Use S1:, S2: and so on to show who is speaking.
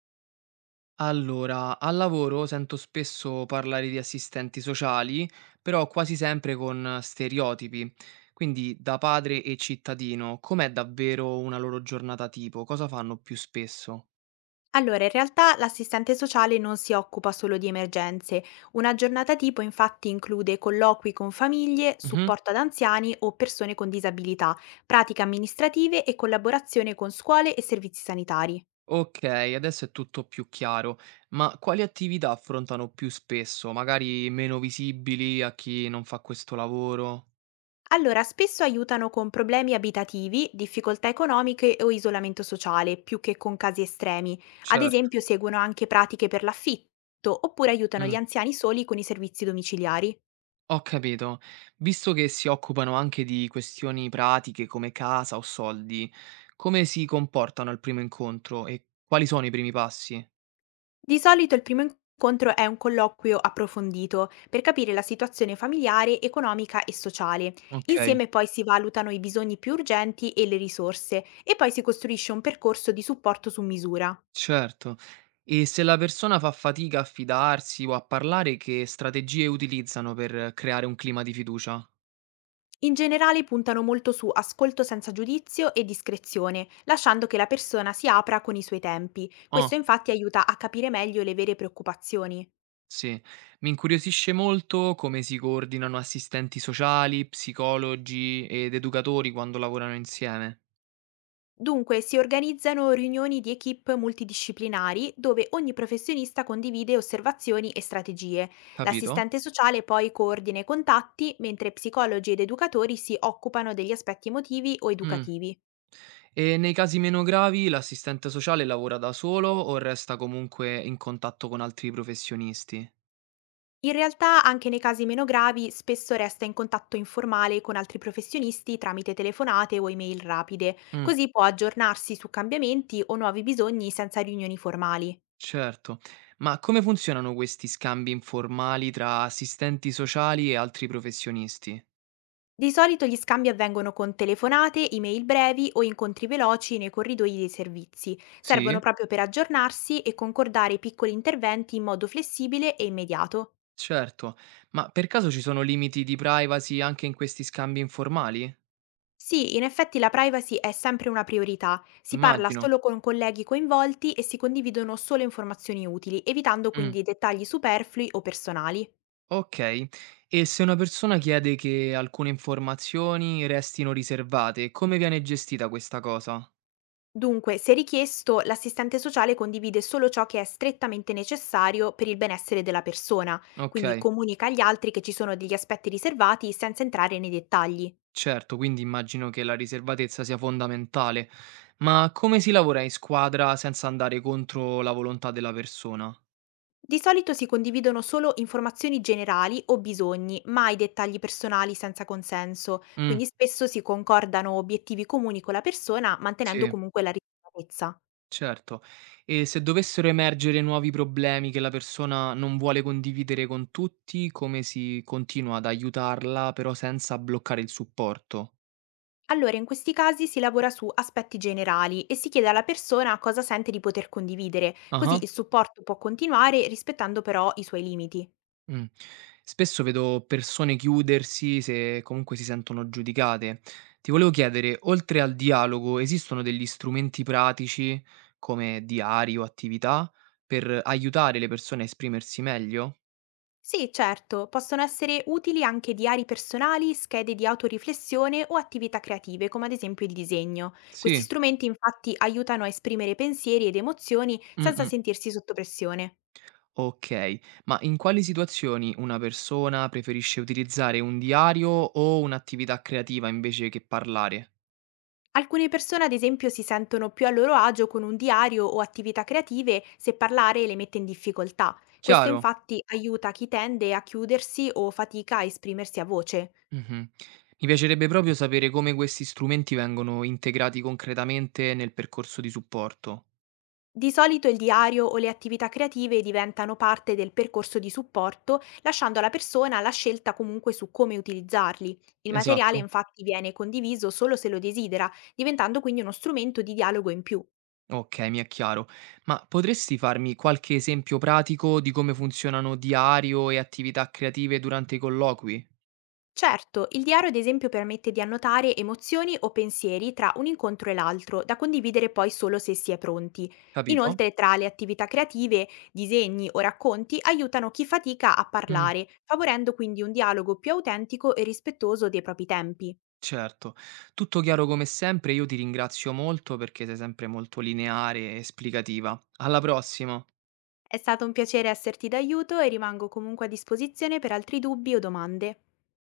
S1: Allora, al lavoro sento spesso parlare di assistenti sociali, però quasi sempre con stereotipi. Quindi, da padre e cittadino, com'è davvero una loro giornata tipo? Cosa fanno più spesso?
S2: Allora, in realtà l'assistente sociale non si occupa solo di emergenze. Una giornata tipo infatti include colloqui con famiglie,
S1: Mhm.
S2: supporto ad anziani o persone con disabilità, pratiche amministrative e collaborazione con scuole e servizi sanitari.
S1: Ok, adesso è tutto più chiaro, ma quali attività affrontano più spesso? Magari meno visibili a chi non fa questo lavoro?
S2: Allora, spesso aiutano con problemi abitativi, difficoltà economiche o isolamento sociale, più che con casi estremi. Ad
S1: Certo.
S2: esempio, seguono anche pratiche per l'affitto, oppure aiutano gli
S1: Mm.
S2: anziani soli con i servizi domiciliari.
S1: Ho capito. Visto che si occupano anche di questioni pratiche come casa o soldi, come si comportano al primo incontro e quali sono i primi passi?
S2: Di solito il primo incontro è un colloquio approfondito per capire la situazione familiare, economica e sociale.
S1: Ok,
S2: Insieme poi si valutano i bisogni più urgenti e le risorse e poi si costruisce un percorso di supporto su misura.
S1: certo. E se la persona fa fatica a fidarsi o a parlare, che strategie utilizzano per creare un clima di fiducia?
S2: In generale puntano molto su ascolto senza giudizio e discrezione, lasciando che la persona si apra con i suoi tempi. Questo
S1: Ah,
S2: infatti aiuta a capire meglio le vere preoccupazioni.
S1: sì. Mi incuriosisce molto come si coordinano assistenti sociali, psicologi ed educatori quando lavorano insieme.
S2: Dunque, si organizzano riunioni di equip multidisciplinari dove ogni professionista condivide osservazioni e strategie.
S1: Capito?
S2: L'assistente sociale poi coordina i contatti, mentre psicologi ed educatori si occupano degli aspetti emotivi o
S1: Mm.
S2: educativi.
S1: E nei casi meno gravi l'assistente sociale lavora da solo o resta comunque in contatto con altri professionisti?
S2: In realtà, anche nei casi meno gravi, spesso resta in contatto informale con altri professionisti tramite telefonate o email rapide,
S1: Mm,
S2: così può aggiornarsi su cambiamenti o nuovi bisogni senza riunioni formali.
S1: certo. Ma come funzionano questi scambi informali tra assistenti sociali e altri professionisti?
S2: Di solito gli scambi avvengono con telefonate, email brevi o incontri veloci nei corridoi dei servizi.
S1: Sì,
S2: Servono proprio per aggiornarsi e concordare i piccoli interventi in modo flessibile e immediato.
S1: certo. Ma per caso ci sono limiti di privacy anche in questi scambi informali?
S2: Sì, in effetti la privacy è sempre una priorità. Si parla
S1: Immagino.
S2: solo con colleghi coinvolti e si condividono solo informazioni utili, evitando
S1: Mm,
S2: quindi dettagli superflui o personali.
S1: ok. E se una persona chiede che alcune informazioni restino riservate, come viene gestita questa cosa?
S2: Dunque, se richiesto, l'assistente sociale condivide solo ciò che è strettamente necessario per il benessere della persona, quindi
S1: Ok.
S2: comunica agli altri che ci sono degli aspetti riservati senza entrare nei dettagli.
S1: Certo, quindi immagino che la riservatezza sia fondamentale, ma come si lavora in squadra senza andare contro la volontà della persona?
S2: Di solito si condividono solo informazioni generali o bisogni, mai dettagli personali senza consenso,
S1: Mh,
S2: quindi spesso si concordano obiettivi comuni con la persona mantenendo
S1: sì,
S2: comunque la riservatezza.
S1: certo. E se dovessero emergere nuovi problemi che la persona non vuole condividere con tutti, come si continua ad aiutarla però senza bloccare il supporto?
S2: Allora, in questi casi si lavora su aspetti generali e si chiede alla persona cosa sente di poter condividere, così
S1: Ah-ah.
S2: il supporto può continuare rispettando però i suoi limiti.
S1: Mh. Spesso vedo persone chiudersi se comunque si sentono giudicate. Ti volevo chiedere, oltre al dialogo, esistono degli strumenti pratici, come diari o attività, per aiutare le persone a esprimersi meglio?
S2: Sì, certo, possono essere utili anche diari personali, schede di autoriflessione o attività creative, come ad esempio il disegno. Questi
S1: Sì,
S2: strumenti infatti aiutano a esprimere pensieri ed emozioni senza
S1: mh-mh.
S2: sentirsi sotto pressione.
S1: Okay, ma in quali situazioni una persona preferisce utilizzare un diario o un'attività creativa invece che parlare?
S2: Alcune persone, ad esempio, si sentono più a loro agio con un diario o attività creative se parlare le mette in difficoltà. Questo
S1: Chiaro?
S2: infatti aiuta chi tende a chiudersi o fatica a esprimersi a voce.
S1: Mh-mh. Mi piacerebbe proprio sapere come questi strumenti vengono integrati concretamente nel percorso di supporto.
S2: Di solito il diario o le attività creative diventano parte del percorso di supporto, lasciando alla persona la scelta comunque su come utilizzarli. Il materiale
S1: Esatto?
S2: infatti viene condiviso solo se lo desidera, diventando quindi uno strumento di dialogo in più.
S1: Okay, mi è chiaro. Ma potresti farmi qualche esempio pratico di come funzionano diario e attività creative durante i colloqui?
S2: Certo, il diario ad esempio permette di annotare emozioni o pensieri tra un incontro e l'altro, da condividere poi solo se si è pronti.
S1: Capito?
S2: Inoltre, tra le attività creative, disegni o racconti aiutano chi fatica a
S1: Mh,
S2: parlare, favorendo quindi un dialogo più autentico e rispettoso dei propri tempi.
S1: certo. Tutto chiaro come sempre, io ti ringrazio molto perché sei sempre molto lineare e esplicativa. Alla prossima!
S2: È stato un piacere esserti d'aiuto e rimango comunque a disposizione per altri dubbi o domande.